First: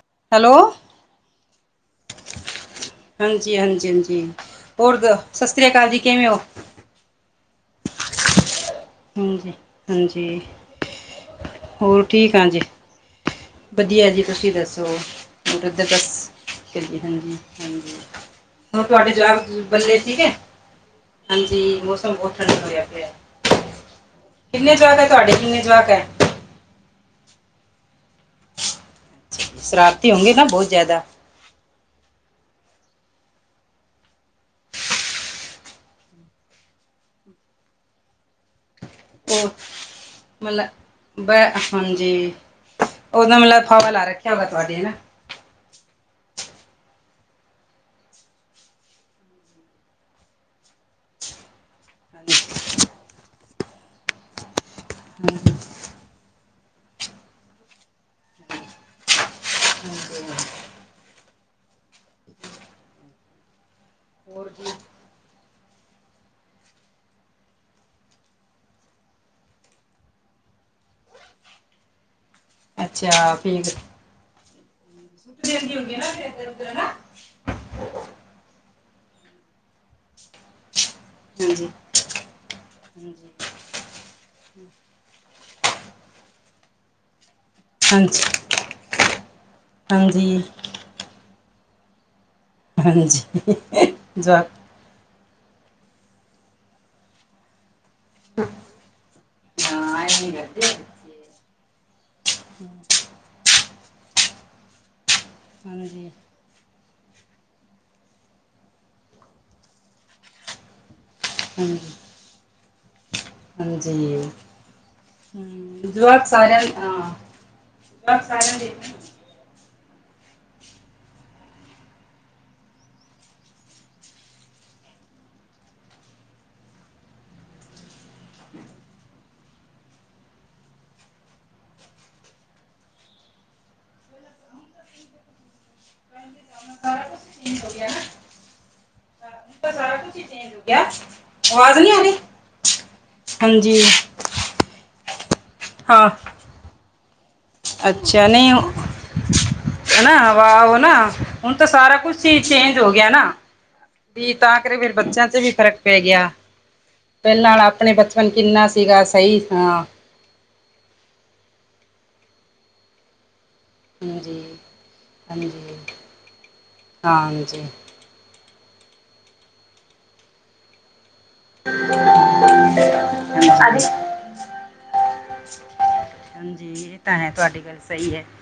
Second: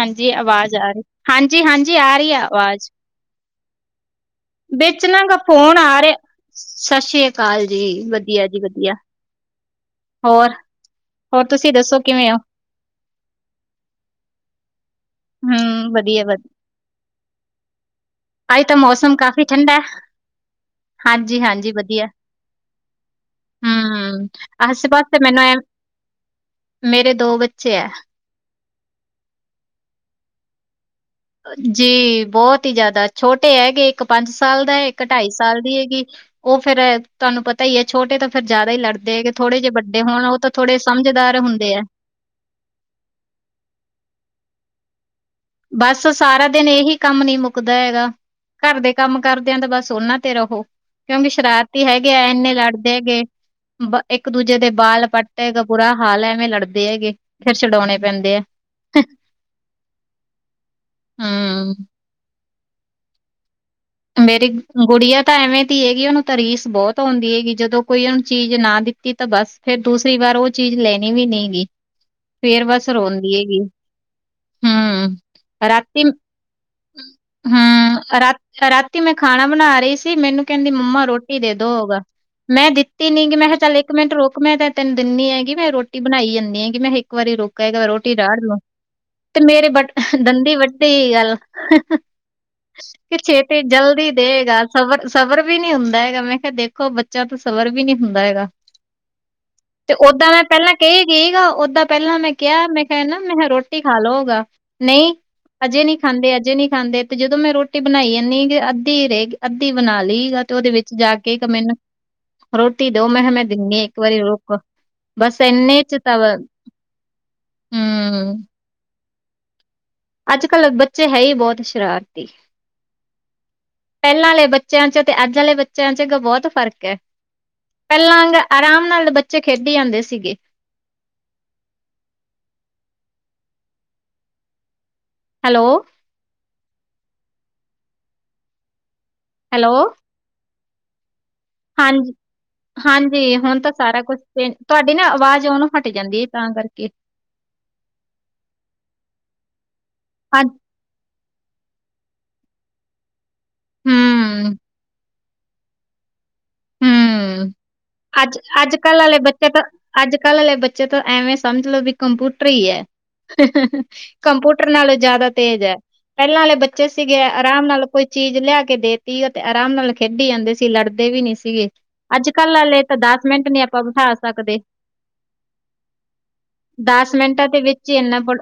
ਹਾਂਜੀ ਹੈਲੋ ਆਵਾਜ਼ ਆ ਰਹੀ ਹਾਂਜੀ, ਹਾਂਜੀ ਆ ਰਹੀ ਆ ਆਵਾਜ਼ ਹਾਂਜੀ ਹਾਂਜੀ ਹਾਂਜੀ ਹੋਰ ਵਿੱਚ ਨਾ ਗ ਸਤਿ ਸ੍ਰੀ ਫੋਨ ਅਕਾਲ ਜੀ ਆ ਰਿਹਾ ਕਿਵੇਂ ਹੋ ਸਤਿ ਸ਼੍ਰੀ ਅਕਾਲ ਸਤ ਸ੍ਰੀ ਅਕਾਲ ਜੀ ਵਧੀਆ ਜੀ ਵਧੀਆ ਹਾਂਜੀ। ਹਾਂਜੀ ਹੋਰ, ਹੋਰ ਤੁਸੀਂ ਦੱਸੋ ਹੋਰ ਕਿਵੇਂ ਠੀਕ ਹੋ? ਹਾਂ ਜੀ ਵਧੀਆ ਜੀ ਤੁਸੀਂ ਦੱਸੋ ਦਧ ਹਮ ਦੱਸ ਵਧੀਆ ਵਧੀਆ ਚ ਹਾਂਜੀ, ਹਾਂਜੀ ਅੱਜ ਤਾਂ ਹਣ ਤੁਹਾਡੇ ਮੌਸਮ ਕਾਫੀ ਜਵਾਕ ਠੰਡਾ ਬੱਲੇ ਠੀਕ ਹੈ, ਹਾਂਜੀ ਮੌਸਮ ਬਹੁਤ ਠੰਡਾ ਹੋਹਾ ਪਿਆ ਹਮ ਕਿੰਨੇ ਆਸੇ ਜਵਾਕ ਹੈ ਪਾਸੇ ਤੁਹਾਡੇ ਮੈਨੂੰ ਐਂ ਕਿੰਨੇ ਜਵਾਕ ਹੈ। ਚੇ ਹੈ। ਸ਼ਰਾਰਤੀ ਹੋੋਂਣ ਗੇ ਨਾ ਬਹੁਤ ਜ਼ਿਆਦਾ। ਜੀ ਬਹੁਤ ਹੀ ਜ਼ਿਆਦਾ ਛੋਟੇ ਹੈਗੇ ਇੱਕ ਪੰਜ ਸਾਲ ਦਾ ਹੈ, ਇੱਕ ਢਾਈ ਸਾਲ ਦੀ ਹੈਗੀ ਉਹ ਫੇਰ ਤੁਹਾਨੂੰ ਪਤਾ ਹੀ ਹੈ ਛੋਟੇ ਤਾਂ ਫੇਰ ਜ਼ਿਆਦਾ ਹੀ ਲੜਦੇ ਹੈਗੇ ਉਹ ਥੋੜੇ ਜਿਹੇ ਵੱਡੇ ਹੋਣ ਉਹ ਤਾਂ ਥੋੜੇ ਮਤਲਬ ਸਮਝਦਾਰ ਹੁੰਦੇ ਆ ਹਾਂਜੀ ਦਾ ਮਤਲਬ ਫਾਵਾ ਲਾ ਰੱਖਿਆ ਵੇ। ਤੁਹਾਡੀ ਨਾ ਬਸ ਸਾਰਾ ਦਿਨ ਇਹੀ ਕੰਮ ਨਹੀਂ ਮੁੱਕਦਾ ਹੈਗਾ, ਘਰ ਦੇ ਕੰਮ ਕਰਦਿਆਂ ਤਾਂ ਬਸ ਉਹਨਾਂ ਤੇ ਰਹੋ ਕਿਉਂਕਿ ਸ਼ਰਾਰਤ ਹੈਗੇ ਆ ਇੰਨੇ ਹਾਂਜੀ ਲੜਦੇ ਹੈਗੇ ਬ ਇੱਕ ਦੂਜੇ ਦੇ ਬਾਲ ਪੱਟ ਹੈਗਾ ਬੁਰਾ ਹਾਲ ਐਵੇਂ ਲੜਦੇ ਹੈਗੇ ਫਿਰ ਛਡਾਉਣੇ ਪੈਂਦੇ ਆ। ਹੂੰ ਮੇਰੀ ਹੋਰ ਜੀ ਗੁੜੀਆਂ ਤਾਂ ਐਵੇਂ ਤ ਹੈਗੀ ਉਹਨੂੰ ਤਾਰੀਸ ਬਹੁਤ ਆਉਂਦੀ ਹੈਗੀ ਜਦੋਂ ਕੋਈ ਉਹਨੂੰ ਚੀਜ਼ ਨਾ ਦਿੱਤੀ ਤਾਂ, ਬਸ ਫਿਰ ਦੂਸਰੀ ਵਾਰ ਉਹ ਚੀਜ਼ ਲੈਣੀ ਵੀ ਨਹੀਂ ਹੇਗੀ। ਫੇਰ ਬਸ ਅੱਛਾ ਰੋਂਦੀ ਹੈ ਵੀ ਠੀਕ ਹੂੰ। ਦੇਂਦੀ ਹੁੰਦੀ ਰਾਤੀ, ਨਾ ਫਿਰ ਇੱਧਰ ਉੱਧਰ ਨਾ ਹੂੰ ਰਾਤੀ ਮੈਂ ਖਾਣਾ ਬਣਾ ਰਹੀ ਸੀ। ਮੈਨੂੰ ਕਹਿੰਦੀ ਮੰਮਾ ਰੋਟੀ ਦੇ ਦੋ ਹਾਂਜੀ ਹੋਗਾ। ਮੈਂ ਦਿੱਤੀ ਨੀ ਗੀ। ਮੈਂ ਕਿਹਾ ਚੱਲ ਇੱਕ ਮਿੰਟ ਰੁੱਕ ਮੈਂ ਤਾਂ ਤੈਨੂੰ ਦਿੰਨੀ ਹੈਂਗੀ। ਮੈਂ ਰੋਟੀ ਬਣਾਈ ਜਾਂਦੀ ਹੈਗੀ। ਮੈਂ ਕਿਹਾ ਇੱਕ ਵਾਰੀ ਰੁੱਕ ਕਹਿ ਕੇ ਰੋਟੀ ਹਾਂਜੀ ਰਾੜ ਲੂ, ਤੇ ਮੇਰੇ ਵੰਢ, ਹਾਂਜੀ ਦੰਦੀ ਵੱਢੀ। ਗੱਲ [unintelligible] ਹਾਂਜੀ। ਕੇਤੀ ਜਲਦੀ ਜਾ ਦੇਗਾ। ਸਬਰ ਸਬਰ ਵੀ ਨੀ ਹੁੰਦਾ ਹੈਗਾ। ਮੈਂ ਕਿਹਾ ਦੇਖੋ ਬੱਚਿਆਂ ਤੋਂ ਸਬਰ ਵੀ ਨੀ ਹੁੰਦਾ ਹੈਗਾ। ਤੇ ਹਾਂ ਓਦਾਂ ਐਵੇਂ ਮੈਂ ਕਰਦੇ ਪਹਿਲਾਂ ਆ ਬੱਚੇ ਕਹੀ ਗਈ। ਓਦਾਂ ਪਹਿਲਾਂ ਮੈਂ ਕਿਹਾ- ਮੈਂ ਕਿਹਾ ਨਾ ਮੈਂ ਕਿਹਾ ਰੋਟੀ ਖਾ ਲਓਗਾ। ਨਹੀਂ, ਅਜੇ ਨੀ ਹਾਂਜੀ ਖਾਂਦੇ, ਅਜੇ ਨਹੀਂ ਖਾਂਦੇ ਤੇ ਜਦੋਂ ਮੈਂ ਰੋਟੀ ਰੋਟੀ ਬਣਾਈ ਆਨੀ ਕਿ ਅੱਧੀ ਰਹਿ, ਅੱਧੀ ਬਣਾ ਲਈ ਗ ਤੇ ਉਹਦੇ ਵਿੱਚ ਜਾ ਕੇ, ਕੇ ਮੈਨੂੰ ਹਾਂਜੀ ਰੋਟੀ ਦੋ। ਮੈਂ ਕਿਹਾ ਮੈਂ, ਮੈਂ ਦਿੰਦੀ ਹਾਂ ਇੱਕ ਹਾਂਜੀ ਵਾਰੀ ਰੁਕ। ਬਸ ਇੰਨੇ ਚ ਤਾਂ [unintelligible] ਅੱਜ-ਕੱਲ੍ਹ ਬੱਚੇ ਹੈ ਹੀ ਬਹੁਤ ਸ਼ਰਾਰਤੀ। ਪਹਿਲਾਂ ਵਾਲੇ ਬੱਚਿਆਂ ਚ ਤੇ ਅੱਜ ਵਾਲੇ ਬੱਚਿਆਂ ਚ ਅੱਗੋਂ ਬਹੁਤ ਫ਼ਰਕ ਹੈ। ਪਹਿਲਾਂ ਆਰਾਮ ਨਾਲ ਬੱਚੇ, ਖੇਡੀ ਜਾਂਦੇ ਸੀਗੇ। ਹੈਲੋ। ਚੇਂਜ ਹੋ ਗਿਆ ਨਾ ਹੈਲੋ। ਤੈਨੂੰ ਕਿਹਾ ਹਾਂਜੀ, ਹਾਂਜੀ ਹੁਣ ਤਾਂ ਹਾਂਜੀ ਸਾਰਾ ਕੁਛ ਚੇਂਜ ਤੁਹਾਡੀ ਨਾ ਆਵਾਜ਼ ਤੇ ਆਉਣੋ ਹੱਟੀ ਹਾਂ ਜਾਂਦੀ ਏ ਤਾਂ ਕਰਕੇ ਅੱਛਾ, ਨਹੀਂ ਹੈਨਾ ਅੱਜ [unintelligible] ਹੁਣ ਤਾਂ ਸਾਰਾ ਕੁਛ ਹੀ ਚੇਂਜ ਹੋ ਗਿਆ ਨਾ। ਵੀ ਹੂੰ, ਤਾਂ ਕਰੇ ਫਿਰ ਬੱਚਿਆਂ ਤੇ ਵੀ ਫ਼ਰਕ ਪੈ ਗਿਆ। ਹੂੰ, ਪਹਿਲਾਂ ਆਲਾ ਆਪਣੇ ਬਚਪਨ ਅੱਜ ਕਿੰਨਾ ਅੱਜ-ਕੱਲ੍ਹ ਸੀਗਾ ਆਲੇ ਸਹੀ, ਬੱਚੇ ਤਾਂ ਹਾਂ। ਅੱਜ-ਕੱਲ੍ਹ ਆਲੇ ਬੱਚੇ ਤੋਂ ਐਵੇਂ ਸਮਝ ਲੋੋ ਵੀ ਕੰਪੂਟਰ ਹੀ ਹੈ। ਹਾਂਜੀ ਕੰਮਪੂਟਰ ਨਾਲੋਂ ਜ਼ਿਆਦਾ ਤੇਜ਼ ਹੈ। ਹਾਂਜੀ ਪਹਿਲਾਂ ਵਾਲੇ ਬੱਚੇ ਸੀਗੇ, ਹਾਂਜੀ ਆਰਾਮ ਨਾਲ ਕੋਈ ਚੀਜ਼ ਲਿਆ ਕੇ ਦੇਤੀ ਐ ਤੇ ਆਰਾਮ ਨਾਲ ਖੇਡੀ ਜਾਂਦੇ ਸੀ। ਲੜਦੇ ਵੀ ਨੀ ਸੀਗੇ, ਅੱਜ-ਕੱਲ ਆਲੇ ਤਾਂ ਦਸ ਮਿੰਟ ਨੀ ਆਪਾਂ ਹਾਂਜੀ ਬਿਠਾ ਸਕਦੇ। ਹਾਂਜੀ ਇਹ ਦਸ ਤਾਂ ਹੈ ਮਿੰਟਾਂ ਦੇ ਤੁਹਾਡੀ ਗੱਲ ਵਿੱਚ ਹੀ ਸਹੀ ਇਨਾ ਹੈ ਬ,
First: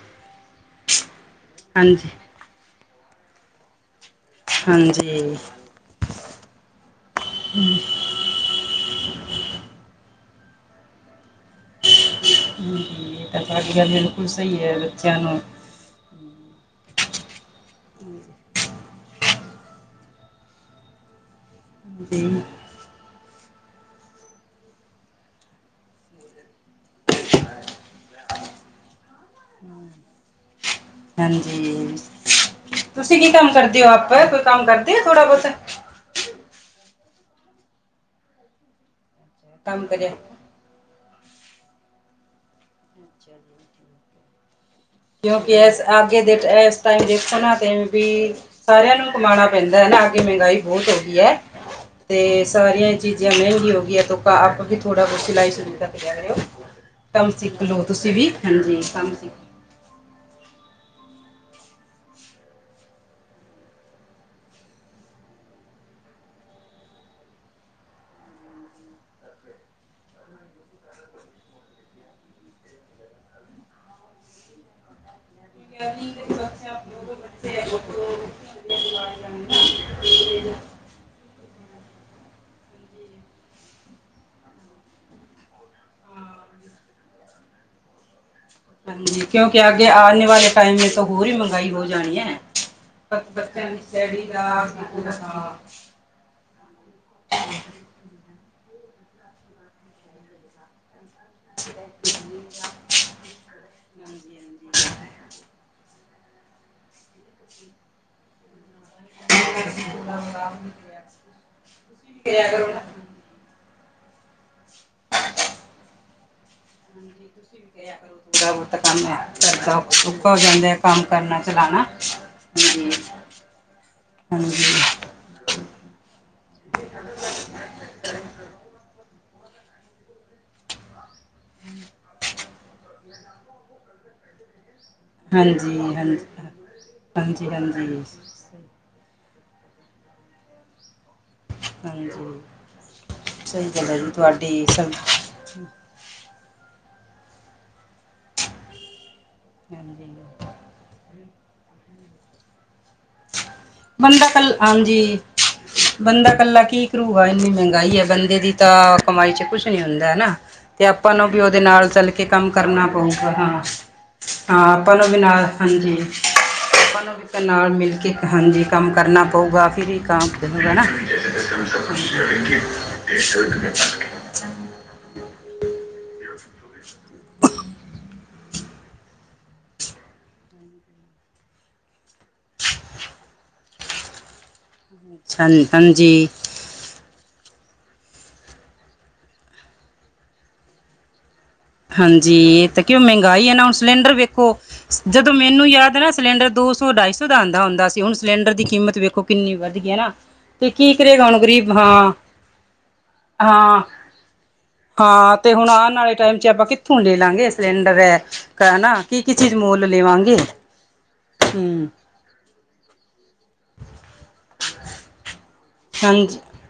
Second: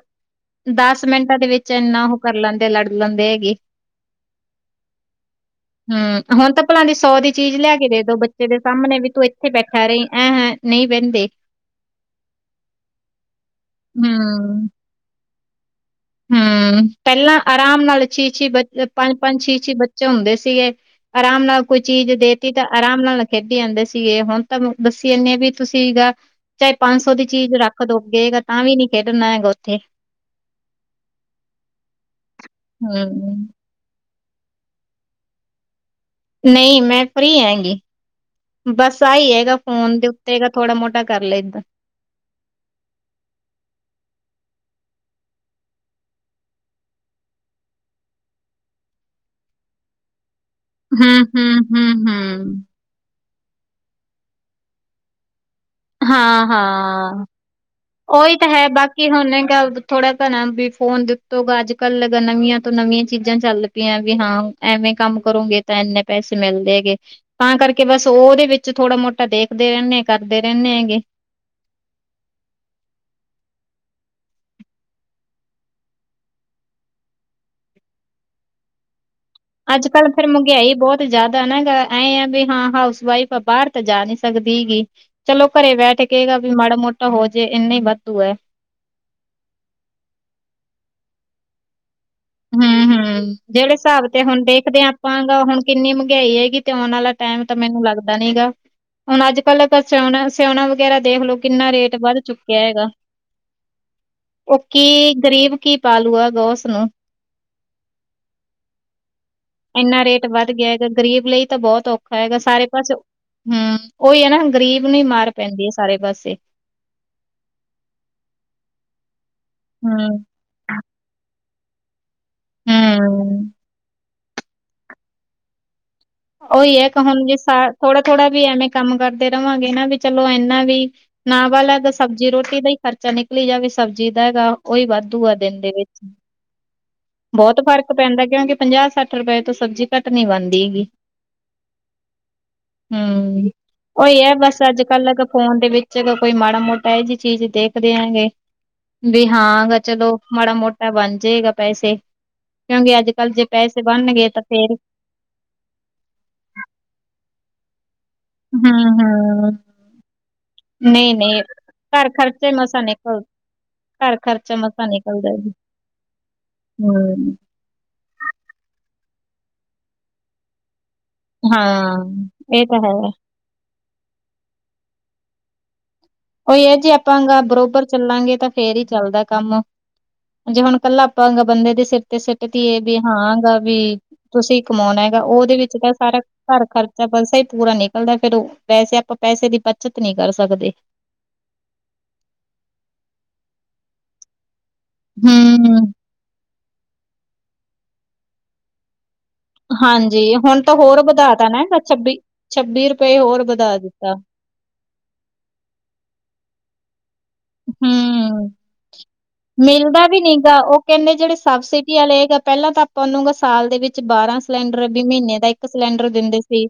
ਦਸ ਮਿੰਟਾਂ ਦੇ ਵਿੱਚ ਇੰਨਾ ਹਾਂਜੀ ਉਹ ਕਰ ਲੈਂਦੇ, ਲੜ ਲੰਦੇ ਹੈਗੇ। ਹਾਂਜੀ ਹਾਂਜੀ ਹੂੰ, ਹੁਣ ਤਾਂ ਭਲਾ ਦੀ ਸੌ ਦੀ ਚੀਜ਼ ਲੈ ਕੇ ਦੇ ਦੋ ਬੱਚੇ ਦੇ ਸਾਹਮਣੇ ਵੀ ਤੂੰ ਇੱਥੇ ਬੈਠਾ ਰਹੀ। ਅ-ਹਹ ਨਹੀਂ ਬਹਿੰਦੇ। ਹੂੰ, ਇਹ ਤਾਂ ਤੁਹਾਡੀ ਗੱਲ ਬਿਲਕੁਲ ਸਹੀ ਹੂੰ, ਹੈ। ਬੱਚਿਆਂ ਨੂੰ ਹੂੰ ਪਹਿਲਾ ਆਰਾਮ ਨਾਲ ਚੀਚੀ ਬੱਚੇ ਪੰਜ-ਪੰਜ, ਛੀ- ਛੀ, ਬੱਚੇ ਹੁੰਦੇ ਸੀਗੇ। ਆਰਾਮ ਨਾਲ ਕੋਈ ਚੀਜ਼ ਜੀ ਦੇਤੀ ਤਾਂ ਆਰਾਮ ਨਾਲ ਖੇਡੀ ਜਾਂਦੇ ਸੀਗੇ ਹੁਣ ਤਾਂ ਦੱਸੀ ਜਾਂਦੇ ਹਾਂ ਵੀ ਤੁਸੀਂ ਗਾ ਚਾਹੇ ਪੰਜ ਸੌ ਦੀ ਚੀਜ਼ ਰੱਖ ਦੋਗੇ ਅੱਗੇ ਤਾਂ ਵੀ ਨੀ ਖੇਡਣਾ ਹੈਗਾ ਉੱਥੇ। ਹਾਂਜੀ। ਚ-ਚ ਤੁਸੀਂ ਕੀ ਹੂੰ। ਕੰਮ ਕਰਦੇ ਹੋ ਆਪ। ਬਸ ਕੋਈ ਕੰਮ ਕਰਦੀ ਆ ਥੋੜ੍ਹਾ ਬਹੁਤ। ਨਹੀਂ ਮੈਂ ਫਰੀ ਹੈਂਗੀ ਬਸ। ਸਹੀ ਹੈਗਾ ਕੰਮ ਫੋਨ ਦੇ ਕਰਿਆ ਉੱਤੇ ਹੈਗਾ ਥੋੜ੍ਹਾ ਮੋਟਾ ਕਰ ਲੇ। [inaudible] ਕਿਉਂਕਿ ਇਸ ਅੱਗੇ ਦੇ ਇਸ ਟਾਈਮ ਦੇਖੋ ਨਾ ਤੇ ਵੀ ਸਾਰਿਆਂ ਨੂੰ ਕਮਾਉਣਾ ਪੈਂਦਾ ਹੈ ਨਾ ਅਗੇ ਮਹਿੰਗਾਈ। ਬਹੁਤ ਹੋਗੀ ਹੂੰ, ਹੈ। ਹੂੰ, ਹੂੰ, ਤੇ ਹੂੰ, ਸਾਰੀਆਂ ਚੀਜ਼ਾਂ ਜੀ ਮਹਿੰਗੀ ਹੋਗੀ ਹੈ ਤਾਂ ਆਪਾਂ ਵੀ ਥੋੜ੍ਹਾ ਬਹੁਤ ਸਲਾਈ ਚ। ਹਾਂ-ਹਾਂ। ਉਹੀ ਤਾਂ ਹੈ ਬਾਕੀ ਹੁਣ ਗਾ ਥੋੜ੍ਹਾ ਘਣਾ ਵੀ ਫੋਨ। ਦਿੱਤੋ ਅੱਜ ਕੱਲ ਨਵੀਆਂ ਤੋਂ ਨਵੀਆਂ ਚੀਜ਼ਾਂ ਚੱਲ ਪਈਆਂ ਵੀ ਹਾਂ ਐਵੇਂ ਕੰਮ ਕਰੋਂਗੇ ਤਾਂ ਇੰਨੇ ਪੈਸੇ ਮਿਲਦੇ ਹੈਗੇ ਤਾਂ ਕਰਕੇ ਬਸ ਉਹਦੇ ਵਿੱਚ ਥੋੜ੍ਹਾ ਮੋਟਾ ਦੇਖਦੇ ਰਹਿੰਦੇ ਕਰਦੇ ਰਹਿੰਦੇ ਹੈਗੇ। [inaudible] ਅੱਜ ਕੱਲ ਫੇਰ ਮਹਿੰਗਾਈ ਬਹੁਤ ਜ਼ਿਆਦਾ ਨਾ ਗ। ਐਏਂ ਆ ਵੀ ਹਾਂ ਹਾਊਸ ਵਾਈਫ ਆ ਬਾਹਰ ਤਾਂ ਜਾ ਨਹੀਂ ਸਕਦੀ ਹੇਗੀ ਚਲੋ ਘਰੇ ਬੈਠ ਕੇ ਵੀ ਮਾੜਾ ਮੋਟਾ ਹੋਜੇ ਇੰਨਾ ਹੀ ਵਾਧੂ ਹੈ। ਕਿਉਂ ਕਿਹਾ ਕਿ ਆਨੇ ਵਾਲੇ ਟਾਈਮ ਤੋਂ ਹੋਰ ਵੀ ਮੰਗਾਈ ਹੋ ਹੂੰ-ਹੂੰ ਜਿਹੜੇ ਹਿਸਾਬ ਤੇ ਹੁਣ ਦੇਖਦੇ ਹਾਂ ਆਪਾਂ ਹੁਣ ਕਿੰਨੀ ਮਹਿੰਗਾਈ ਹੈਗੀ ਤੇ ਆਉਣ ਵਾਲਾ ਟਾਈਮ ਤਾਂ ਮੈਨੂੰ ਲੱਗਦਾ ਨੀ ਗਾ। ਹੁਣ ਅੱਜ ਕੱਲ ਆਪਾਂ ਸਿਓਨਾ ਸਿਆਉਣਾ ਵਗੈਰਾ ਦੇਖ ਲਓ ਕਿੰਨਾ ਰੇਟ ਵੱਧ ਚੁੱਕਿਆ ਹੈਗਾ ਉਹ ਕੀ ਗਰੀਬ ਕੀ ਪਾਲੂਗਾ ਓਸ ਨੂੰ ਇੰਨਾ ਰੇਟ ਵੱਧ ਗਿਆ ਹੈਗਾ ਗ਼ਰੀਬ ਲਈ ਤਾਂ ਬਹੁਤ ਔਖਾ ਹੈਗਾ ਕਰਿਆ ਕਰੋ ਸਾਰੇ ਨਾ ਪਾਸੇ। ਹੂੰ ਉਹੀ ਹੈ ਨਾ। ਗਰੀਬ ਨੂੰ ਹੀ ਮਾਰ ਪੈਂਦੀ ਹੈ ਸਾਰੇ ਪਾਸੇ [unintelligible] ਹੂੰ [unintelligible] ਦਿਖਾਣਾ। ਹੂੰ [unintelligible] [unintelligible] [unintelligible] ਰਵਾਂਗੇ ਨਾ ਵੀ ਚਲੋ ਇੰਨਾ ਵੀ ਨਾ ਵਾਲ ਲਾ ਤਾਂ ਸਬਜ਼ੀ ਰੋਟੀ ਦਾ ਹੀ ਖਰਚਾ ਨਿਕਲੀ ਜਾਵੇ ਸਬਜ਼ੀ ਦਾ ਹੈਗਾ। ਉਹੀ ਵਾਧੂ ਆ ਦਿਨ ਦੇ ਹਾਂਜੀ ਵਿੱਚ ਹਾਂਜੀ ਹਾਂਜੀ ਹਾਂਜੀ ਬਹੁਤ ਫ਼ਰਕ ਹਾਂਜੀ ਪੈਂਦਾ ਕਿਉਂਕਿ ਪੰਜਾਹ-ਸੱਠ। ਸਠ ਰੁਪਏ ਤੋਂ ਸਬਜ਼ੀ ਘੱਟ ਨੀ ਬਣਦੀ ਹੈਗੀ। ਹਮ ਸਹੀ ਗੱਲ ਜੀ ਉਹੀ ਹੈ ਬਸ ਤੁਹਾਡੀ ਸ ਅੱਜ ਕੱਲ੍ਹ ਫੋਨ ਦੇ ਵਿੱਚ। ਕੋਈ ਮਾੜਾ ਮੋਟਾ ਇਹ ਜਿਹੀ ਚੀਜ਼ ਦੇਖਦੇ ਹੈਗੇ ਵੀ ਹਾਂਗਾ ਚਲੋ ਹਾਂਜੀ ਮਾੜਾ ਮੋਟਾ ਬਣ ਜਾ ਜੇਗਾ ਪੈਸੇ। ਕਿਉਂਕਿ ਅੱਜ, ਕੱਲ੍ਹ ਜੇ ਪੈਸੇ ਬਣਨਗੇ ਬੰਦਾ ਤਾਂ ਕੱਲ ਫੇਿਰ ਹਾਂਜੀ ਬੰਦਾ ਇਕੱਲਾ ਕੀ ਕਰੂ ਹੈ। ਇੰਨੀ ਮਹਿੰਗਾਈ ਹੈ। ਬੰਦੇ ਦੀ ਤਾਂ ਕਮਾਈ ਚ ਹੂੰ-ਹੂੰ, ਕੁਛ ਨੀ ਹੁੰਦਾ ਹਨਾ ਤੇ ਆਪਾਂ ਨੂੰ ਵੀ ਨਹੀਂ-ਨਹੀਂ ਉਹਦੇ ਨਾਲ ਘਰ ਚੱਲ ਕੇ ਕੰਮ ਖਰਚੇ ਮਸਾਂ ਕਰਨਾ ਨਿਕਲ ਪਊਗਾ ਹਾਂ ਘਰ ਖਰਚਾ ਹਾਂ ਮਸਾਂ ਆਪਾਂ ਨੂੰ ਵੀ ਨਿਕਲਦਾ ਨਾਲ ਜੀ ਹਾਂਜੀ ਆਪਾਂ ਨੂੰ ਹੂੰ, ਵੀ ਨਾਲ ਮਿਲ ਹਾਂਜੀ ।ਕੰਮ ਕਰਨਾ ਪਊਗਾ ਫਿਰ ਵੀ ਹੋਗਾਾ। ਹਾਂ। ਇਹ ਤਾਂ ਹੈ [unintelligible] [unintelligible] ਕੋਈ ਇਹ ਜੇ ਆਪਾਂਗਾ ਬਰੋਬਰ ਚੱਲਾਂਗੇ ਤਾਂ ਫੇਰ ਹੀ ਚੱਲਦਾ ਕੰਮ--ਜੇ ਹੁਣ ਕੱਲਾ ਆਪਾਂ ਬੰਦੇ ਦੇ ਸਿਰ ਤੇ ਸਿੱਟ ਦੀਏ ਵੀ ਹਾਂ ਗ ਵੀ ਤੁਸੀਂ ਕਮਾਉਣਾ ਹੈਗਾ ਉਹਦੇ ਵਿੱਚ ਤਾਂ ਸਾਰਾ ਹਾਂਜੀ ਘਰ ਖਰਚਾ ਬਸਹੀ ਪੂਰਾ ਨਿਕਲਦਾ ਫੇਿਰ ਉਹ ਵੈਸੇ ਆਪਾਂ ਪੈਸੇ ਦੀ ਬੱਚਤ ਨਹੀਂ ਕਰ ਸਕਦੇ। ਹਾਂਜੀ। ਇਹ ਤਾਂ ਕਿਉਂ ਮਹਿੰਗਾਈ ਹੈ ਨਾ ਹੁਣ ਸਿਲੰਡਰ ਵੇਖੋ ਜਦੋਂ ਮੈਨੂੰ ਹੂੰ ਯਾਦ ਨਾ ਸਿਲੰਡਰ ਦੋ ਸ ਸ ਅਢਾਈ ਸੌ ਦਾ ਆਂਦਾ ਹੁੰਦਾ ਸੀ ਹੁਣ ਸਿਲੰਡ ਦੀ ਕੀਮਤ ਵੇਖੋ ਕਿੰਨੀ ਵੱਧ ਗਈ ਨਾ ਹਾਂਜੀ ਹੁਣ ਤੇ ਤਾਂ ਕੀ ਹੋਰ ਕਰੇਗਾ ਵਧਾ ਹੁਣ ਤਾ ਨਾ ਗਰੀਬ ਹੈਗਾ ਹਾਂ ਛੱਬੀ ਛੱਬੀ ਰੁਪਏ ਹੋਰ ਵਧਾ ਹਾਂ ਦਿੱਤਾ ਹਾਂ ਤੇ ਹੁਣ ਆਉਣ ਵਾਲੇ ਟਾਈਮ ਆਪਾਂ ਕਿੱਥੋਂ ਲੈ ਲਾਂਗੇ ਸਿਲੰਡਰ ਹੈ ਹਮ ਹਨਾ ਕੀ ਕੀ ਚੀਜ਼ ਮੁੱਲ ਮਿਲਦਾ ਵੀ ਨੀ ਲਵਾਂਗੇ ਗਾ ਉਹ ਕਹਿੰਦੇ ਜਿਹੜੇ ਹੂੰ ਸਬਸਿਡੀ ਵਾਲੇ ਹੈਗਾ ਪਹਿਲਾਂ ਤਾਂ ਆਪਾਂ ਸਾਲ ਦੇ ਵਿੱਚ ਬਾਰਾਂ ਸਿਲੰਡਰ ਵੀ ਮਹੀਨੇ ਦਾ ਇੱਕ ਸਿਲੰਡਰ ਹਾਂਜੀ ਦਿੰਦੇ ਸੀ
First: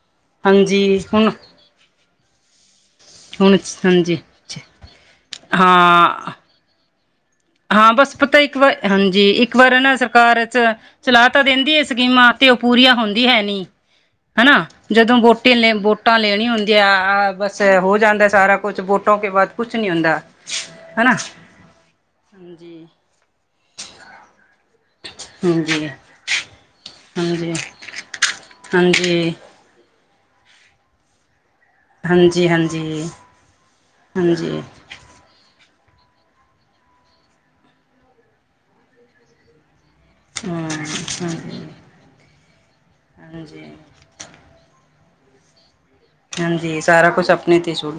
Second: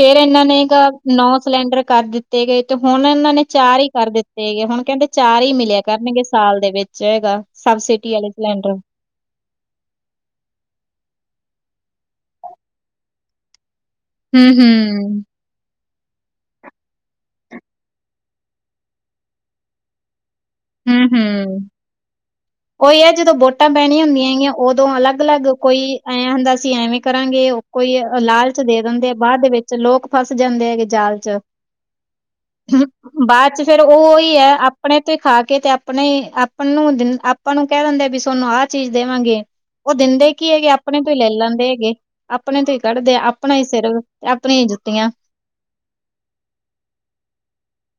ਫੇਰ ਇਹਨਾਂ ਹਾਂਜੀ ਨੇਗਾ ਹੁਣ ਨੌ ਸਿਲੰਡਰ ਕਰ ਦਿੱਤਾ ਤੇ ਗ ਤੇ ਹੁਣ ਇਹਨਾਂ ਨੇ ਹੁਣ ਚਾਰ ਹੀ ਕਰ ਹਾਂਜੀ ਦਿੱਤੇਗੇ ਹੁਣ ਕਹਿੰਦੇ ਹੀ ਮਿਲਿਆ ਕਰਨਗੇ ਹਾਂ ਸਾਲ ਦੇ ਵਿੱਚ ਹੈਗਾ ਹਾਂ ਸਬਸਿਡੀ ਬਸ ਵਾਲੇ ਪਤਾ ਇੱਕ ਸਿਲੰਡਰ। ਵਾਰ ਹਾਂਜੀ। ਇੱਕ ਵਾਰ ਨਾ ਸਰਕਾਰ ਚ ਚਲਾ ਤਾਂ ਦਿੰਦੀ ਹੈ। ਸਕੀਮਾਂ ਤੇ ਉਹ ਪੂਰੀਆਂ ਹੁੰਦੀ ਹੈ ਨਹੀ ਹਨਾ ਜਦੋਂ ਹੂੰ-ਹੂੰ, ਵੋਟੇ ਨੇੋਟ ਵੋਟਾਂ ਲੈਣੀ ਹੁੰਦੀਆਂ ਆ ਬਸ ਹੋ ਜਾਂਦਾ ਸਾਰਾ ਕੁਛ ਵੋਟਾਂ ਕੇ ਬਾਅਦ ਕੁਛ ਨੀ ਹੁੰਦਾ ਹਮ, ਹਨਾ ਹਮ। ਹਾਂਜੀ ਉਹੀ ਹੈ ਜਦੋਂ ਵੋਟਾਂ ਪੈਣੀਆਂ ਹੁੰਦੀਆਂ ਹੈਗੀਆਂ ਉਦੋਂ ਅਲੱਗ, ਅਲੱਗ ਕੋਈ ਹਾਂਜੀ ਐ ਹੁੰਦਾ ਅਸੀਂ ਐਵੇਂ ਕਰਾਂਗੇ ਹਾਂਜੀ ਕੋਈ ਲਾਲਚ ਦੇ ਦਿੰਦੇ ਹਾਂਜੀ ਬਾਅਦ ਦੇ ਵਿੱਚ ਲੋਕ ਫਸ ਜਾਂਦੇ ਹੈਗੇ ਜਾਲ ਚ ਹਾਂਜੀ ਹਾਂਜੀ ਬਾਅਦ ਚ ਫੇਰ ਉਹਹੀ ਹੈ। ਹਾਂਜੀ ਆਪਣੇ ਤੇ ਖਾ ਕੇ ਤੇ ਆਪਣੇ ਆਪਾਂ ਨੂੰ ਆਪਾਂ ਨੂੰ ਕਹਿ ਦਿੰਦੇ ਵੀ ਤੁਾਨੂੰ ਆਹ ਚੀਜ਼ ਦੇਵਾਂਗੇ ਉਹ ਦਿੰਦੇ ਕੀ ਹੈਗੇ ਆਪਣੇ ਤੋਂ ਹੀ ਲੈ ਹਮ ਹਾਂਜੀ ਲੈਂਦੇ ਹੈਗੇ ਆਪਣੇ ਤੇ ਕੱਢਦੇ ਆਪਣਾ ਹੀ ਹਾਂਜੀ ਸਿਰ ਤੇ ਆਪਣੀਆਂ ਹੀ ਜੁੱਤੀਆਂ ਹਾਂਜੀ ਸਾਰਾ ਕੁਛ ਆਪਣੇ ਤੇ ਸੂਲ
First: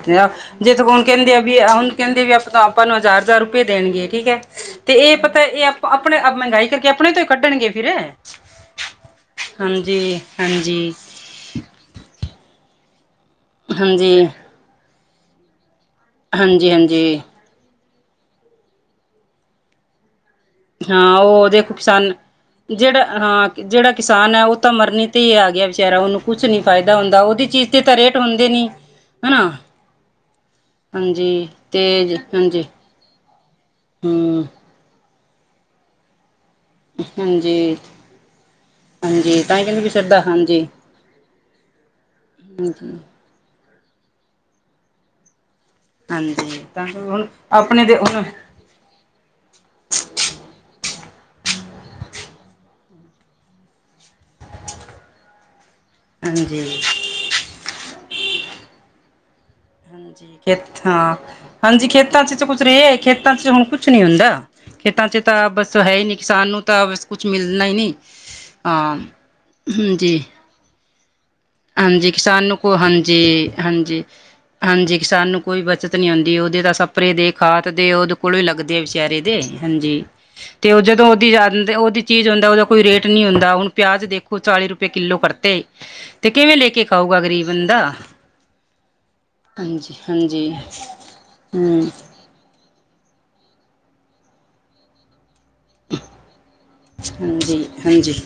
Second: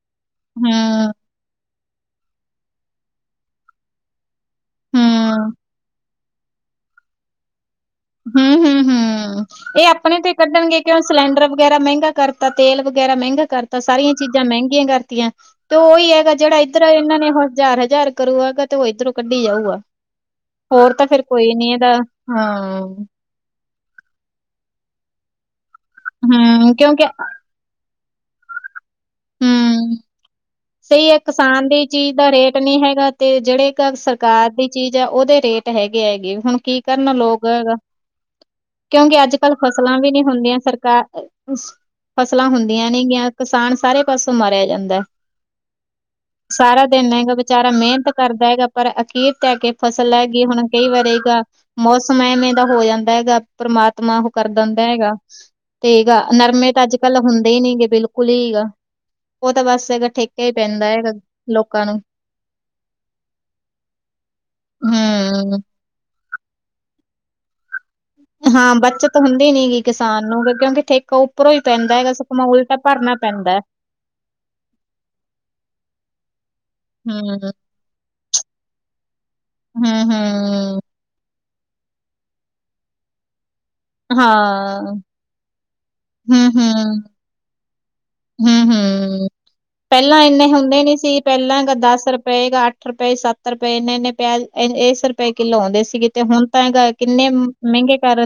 ਜੇ ਤ ਹੁਣ ਹਮ ਕਹਿੰਦੇ ਆ ਵੀ ਹੁਣ ਕਹਿੰਦੇ ਵੀ ਆਪਾਂ ਆਪਾਂ ਨੂੰ ਹਜ਼ਾਰ ਹਜ਼ਾਰ ਰੁਪਏ ਦੇਣਗੇ ਠੀਕ ਹੈ ਤੇ ਇਹ ਪਤਾ ਹਮ ਇਹ ਆਪਾਂ ਆਪਣੇ ਮਹਿੰਗਾਈ ਕਰਕੇ ਆਪਣੇ ਤੋਂ ਹੀ ਕੱਢਣਗੇ ਫਿਰ ਹਮ ਹਮ ਹਮ ਇਹ ਹਾਂਜੀ ਆਪਣੇ ਤੇ ਕੱਢਣਗੇ ਹਾਂਜੀ ਕਿ ਹੁਣ ਸਿਲੰਡਰ ਵਗੈਰਾ ਮਹਿੰਗਾ ਕਰਤਾ ਤੇਲ ਵ ਵਗੈਰਾ ਮਹਿੰਗਾ ਕਰਤਾ ਸਾਰੀਆਂ ਹਾਂਜੀ ਚੀਜ਼ਾਂ ਮਹਿੰਗੀਆਂ ਕਰ ਤਆਂ ਤੇ ਉਹੀ ਹੈਗਾ ਜਿਹੜਾ ਹਾਂਜੀ ਇੱਧਰ ਇਹਨਾਂ ਹਾਂਜੀ ਨੇ ਜਾ ਜ਼ਾਰ ਕਰੂਗਾਗਾ ਤੇ ਉਹ ਇੱਧਰੋਂ ਕੱਢੀ ਜਾਊਗਾ ਹੋਰ ਤਾਂ ਹਾਂ ਫੇਿਰ ਉਹ ਕੋਈ ਨੀ ਦੇਖੋ ਇਹਦਾ ਕਿਸਾਨ ਹਾਂ ਜਿਹੜਾ ਹਾਂ ਜਿਹੜਾ ਕਿਸਾਨ ਹੈ ਉਹ ਤਾਂ ਮਰਨੀ ਤੇ ਹੀ ਆ ਗਿਆ ਵਿਚਾਰਾ ਉਹਨੂੰ ਕੁਛ ਨ ਨਹੀਂ ਹਮ ਫਾਇਦਾ ਕਿਉਂਕਿ ਹੁੰਦਾ ਉਹਦੀ ਚੀਜ਼ ਤਾਂ ਰੇਟ ੋਂਦੇ ਨ ਹਮ ਸਹੀ ਹੈ ਹਾਂਜੀ ਕਿਸਾਨ ਦੀ ਚੀਜ਼ ਤੇ ਦਾ ਰੇਟ ਹਾਂਜੀ ਨੀ ਹੈਗਾ ਤੇ ਜਿਹੜੇ ਕ ਹਮ ਸਰਕਾਰ ਦੀ ਚੀਜ਼ ਜਾਂ ਉਹਦੇ ਰੇਟ ਹੈਗੇ ਹੈਗੇ ਵੀ ਹੁਣ ਕੀ ਕਰਨ ਲੋਕ ਹਾਂਜੀ ਕਿਉਂਕਿ ਅੱਜ ਹਾਂਜੀ ਕੱਲ ਤਾਂ ਹੀ ਕਹਿੰਦੇ ਫਸਲਾਂ ਵੀ ਸਰਦਾ ਨਹੀ ਹੁੰਦੀਆਂ ਹਾਂਜੀ ਸਰਕਾਰ ਅ ਫਸਲਾਂ ਹੁੰਦੀਆਂ ਹਾਂਜੀ ਨੇਗੀਆਂ ਕਿਸਾਨ ਸਾਰੇ ਪਾਸੋਂ ਮਾਰਿਆ ਜਾਂਦਾ ਹੈ ਹਾਂਜੀ ਸਾਰਾ ਤਾਂ ਦਿਨ ਹੁਣ ਲਹਿੰਗਾ ਵਿਚਾਰਾ ਆਪਣੇ ਦੇ ਮਿਹਨਤ ਹੁਣ ਕਰਦਾ ਹੈਗਾ ਪਰ ਅਖੀਰ ਧੈ ਕੇ ਫਸਲ ਲੈਗੀਈ ਹੁਣ ਕਈ ਵਾਰ ਇਹਗਾ ਮੌਸਮ ਐਵੇਂ ਦਾ ਹੋ ਜਾਂਦਾ ਹੈਗਾ, ਪਰਮਾਤਮਾ ਉਹ ਕਰ ਦਿੰਦਾ ਹੈਗਾ। ਤੇ ਆ ਹਾਂਜੀ ਨਰਮੇ ਤਾਂ ਅੱਜ ਕੱਲ ਹੁੰਦੇ ਹੀ ਨੀ ਗੇ ਬਿਲ- ਕੁਲੀਗਾ ਹਾਂਜੀ, ਖੇਤ ਹੈਗਾ ਹਾਂ ਲੋਕਾਂ ਹਾਂਜੀ ਨੂੰ। ਖੇਤਾਂ ਚ ਕੁੱਝ ਰਹੇ ਖੇਤਾਂ ਚ ਹੁਣ ਕੁਛ ਨੀ ਹੁੰਦਾ, ਖੇਤਾਂ ਚ ਤਾਂ ਹੂੰ ਬਸ ਹੈ ਹੀ ਨੀ। ਕਿਸਾਨ ਨੂੰ ਤਾਂ, ਬਸ ਕੁਛ ਮਿਲਣਾ ਹੀ ਨਹੀਂ। ਹਾਂ, ਬੱਚਤ ਹੁੰਦੀ ਨੀ ਗੀ ਹਾਂਜੀ ਕਿਸਾਨ ਨੂੰ ਕਿਉਂਕਿ ਠੇ- ਕ। ਹਾਂਜੀ, ਕਿਸਾਨ ਨੂੰ ਕੋ ਹਾਂਜੀ, ਪੈਂਦਾ ਹੈ। ਹਾਂਜੀ- ਹਾਂਜੀ ਕਿਸਾਨ ਨੂੰ ਕੋਈ ਬਚਤ ਨੀ ਆਉਂਦੀ ਉਹਦੇ ਤਾਂ ਸਪਰੇ ਦੇ, ਹੂੰ ਖਾਦ ਦੇ, ਉਹਦੇ ਕੋਲ ਵੀ ਲਗਦੇ ਵਿਚਾਰੇ ਦੇ ਹਾਂਜੀ ਤੇ ਹੂੰ-ਹੂੰ ਉਹ ਜਦੋਂ ਉਹਦੀ ਯਦ ਤੇ ਉਹਦੀ ਚੀਜ਼ ਹੁੰਦਾ, ਉਹਦਾ ਕੋ ਰੇਟ ਨਹੀਂ ਹੁੰਦਾ ਹੁਣ- ਪਿਆਜ਼ ਦੇਖੋ ਚਾਲੀ ਰੁਪਏ ਹਾਂ ਕਿੱਲੋ ਕਰਤੇ। ਤੇ ਕਿਵੇਂ ਲੈ ਕੇ ਖਾਊਗਾ ਗਰੀਬ ਬੰਦਾ। ਹੂੰ- ਹੂੰ ਹਾਂਜੀ ਪਹਿਲਾਂ ਇੰਨੇ ਹਾਂਜੀ ਹੁੰਦੇ ਨੀ ਸੀ ਪਹਿਲਾਂ ਗ ਹਮ ਦਸ ਰੁਪਏ ਗ ਅੱਠ- ਅੱਠੁ ਰੁਪਏ, ਸੱਤ ਰੁਪਏ ਇਨੇ ਇਨੇ ਪਿਆਜ [unintelligible] ਰੁਪਏ ਕਿੱਲੋ ਆਉਂਦੇ ਸੀਗੇ, ਤੇ ਹੁਣ ਤਾਂ [unintelligible] ਕਿੰਨੇ ਹਾਂਜੀ ਮਹਿੰਗੇ ਹਾਂਜੀ ਕਰ-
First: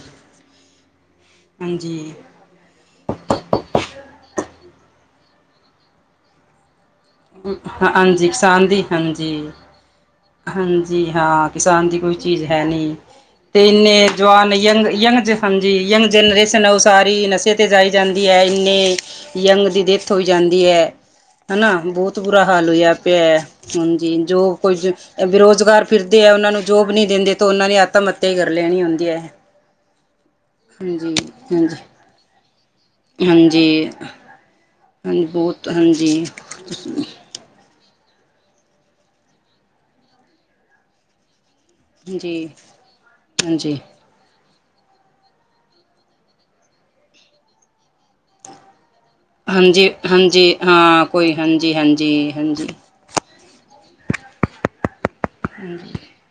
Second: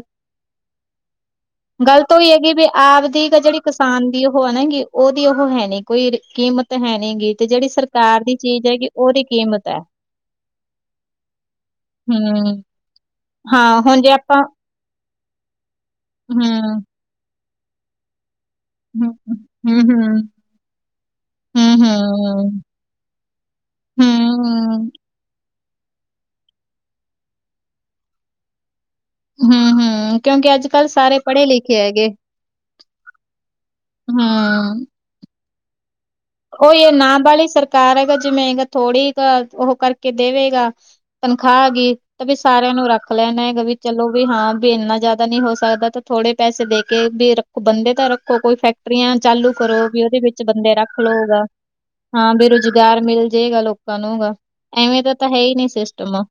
ਗੱਲ ਹਾਂਜੀ ਤਾਂ ਉਹੀ ਹੈਗੀ ਵੀ ਆਪ ਦੀ ਤੇ ਜਿਹੜੀ ਕਿਸਾਨ ਦੀ ਉਹ ਕੀ, ਉਹਦੀ ਉਹ ਹੈ ਨੀ ਕੋਈ ਕੀਮਤ। ਹੈ ਨੀ ਗੀ ਤੇ ਹੂੰ ਜਿਹੜੀ ਸਰਕਾਰ ਹਾਂਜੀ ਕਿਸਾਨ ਚੀਜ਼ ਦੀ ਹੈਗੀ ਉਹਦੀ ਹਾਂਜੀ- ਕੀਮਤ ਹੈ ਹਾਂਜੀ, ਹਾਂ ਕਿਸਾਨ ਦੀ ਕੋਈ ਚੀਜ਼ ਹੂੰ ਹੈ ਨਹੀਂ। ਤੇ ਹਾਂ ਇੰਨੇ ਹੁਣ ਜੇ ਆਪਾਂ ਜਵਾਨ ਯੰਗ ਯੰਗ ਜ ਹੰ- ਜੀ ਯੰਗ ਜਨਰੇਸ਼ਨ ਔ ਹੂੰ, ਸਾਰੀ ਨਸ਼ੇ। ਤੇ ਜਾਈ ਜਾਂਦੀ। ਯਾ ਇੰਨੇ ਹੂੰ, ਹੂੰ, ਯੰਗ ਹੂੰ, ਦੀ ਡੈਥ ਹੋਈ ਹੂੰ, ਜਾਂਦੀ ਹੈ ਹਨਾ, ਬਹੁਤ। ਤ ਬੁਰਾ ਹੂੰ। ਹਾਲ ਹੋਇਆ ਪਿਆ ਹੇ, ਹਾਂਜੀ ਹੂੰ, ਜੋ ਕੁਛ ਬੇਰੋਜ਼- ਗਾਰ ਫਿਰਦੇ ਆ ਉਹਨਾਂ ਨੂੰ ਜੋਬ ਨੀ ਦਿੰਦੇ ਤੇ ਉਹਨਾਂ ਨੇ ਆਤਮ ਹੱਤਿਆ ਹੀ ਕਰ ਲੈਣੀ ਹੁੰਦੀ । ਜੇ ਹੈ। ਹੂੰ, ਹੂੰ ਕਿਉਂਕਿ ਅੱਜ ਕੱਲ ਹਾਂਜੀ ਸਾਰੇ ਪੜੇ ਲਿਖੇ ਹਾਂਜੀ ਹੈਗੇ, ਹਾਂਜੀ ਹੂੰ। ਹਾਂਜੀ ਬਹੁਤ ਹਾਂਜੀ। ਉਹੀਓ ਨਾ ਵਾਲੀ ਸਰ ਕਾਰ ਹੈਗਾ ਜਿਵੇਂਗਾ ਥੋੜੀ ਕ ਉਹ ਕਰਕੇ ਦੇਵੇਗਾ। [unintelligible] ਖਾ ਗਈ ਤੇ ਵੀ ਜੀ ਸਾਰਿਆਂ ਨੂੰ ਰੱਖ ਲੈਣਾ ਹੈਗਾ ਵੀ ਹਾਂਜੀ ਚਲੋ ਵੀ ਹਾਂ ਵੀ ਇੰਨਾ ਜ਼ਿਆਦਾ ਨਹੀ ਹੋ ਸਕਦਾ ਤਾਂ ਥੋੜੇ ਪੈਸੇ ਦੇ ਕੇ ਵੀ ਰੱਖੋ ਬੰਦੇ ਤਾਂ ਰੱਖੋ ਕੋਈ ਫੈਕ- ਟਰੀਆਂ ਚਾਲੂ ਕਰੋ, ਹਾਂਜੀ ਵੀ ਉਹਦੇ ਵਿੱਚ ਹਾਂਜੀ ਬੰਦੇ ਰੱਖ- ਹਾਂ ਕੋਈ [unintelligible] ਹਾਂਜੀ ਹਾਂਜੀ ਹਾਂ, ਹਾਂਜੀ ਬੇਰੁਜ਼ਗਾਰ ਮਿਲ ਜਏਗਾ ਲੋਕੋ ਲੋਕਾਂ ਨੂੰਗਾ ਐਵੇਂ ਤਾਂ ਤਾਂ ਹੈਈ ਹਾਂਜੀ ਨੀਂ ਸਿਸਟਮ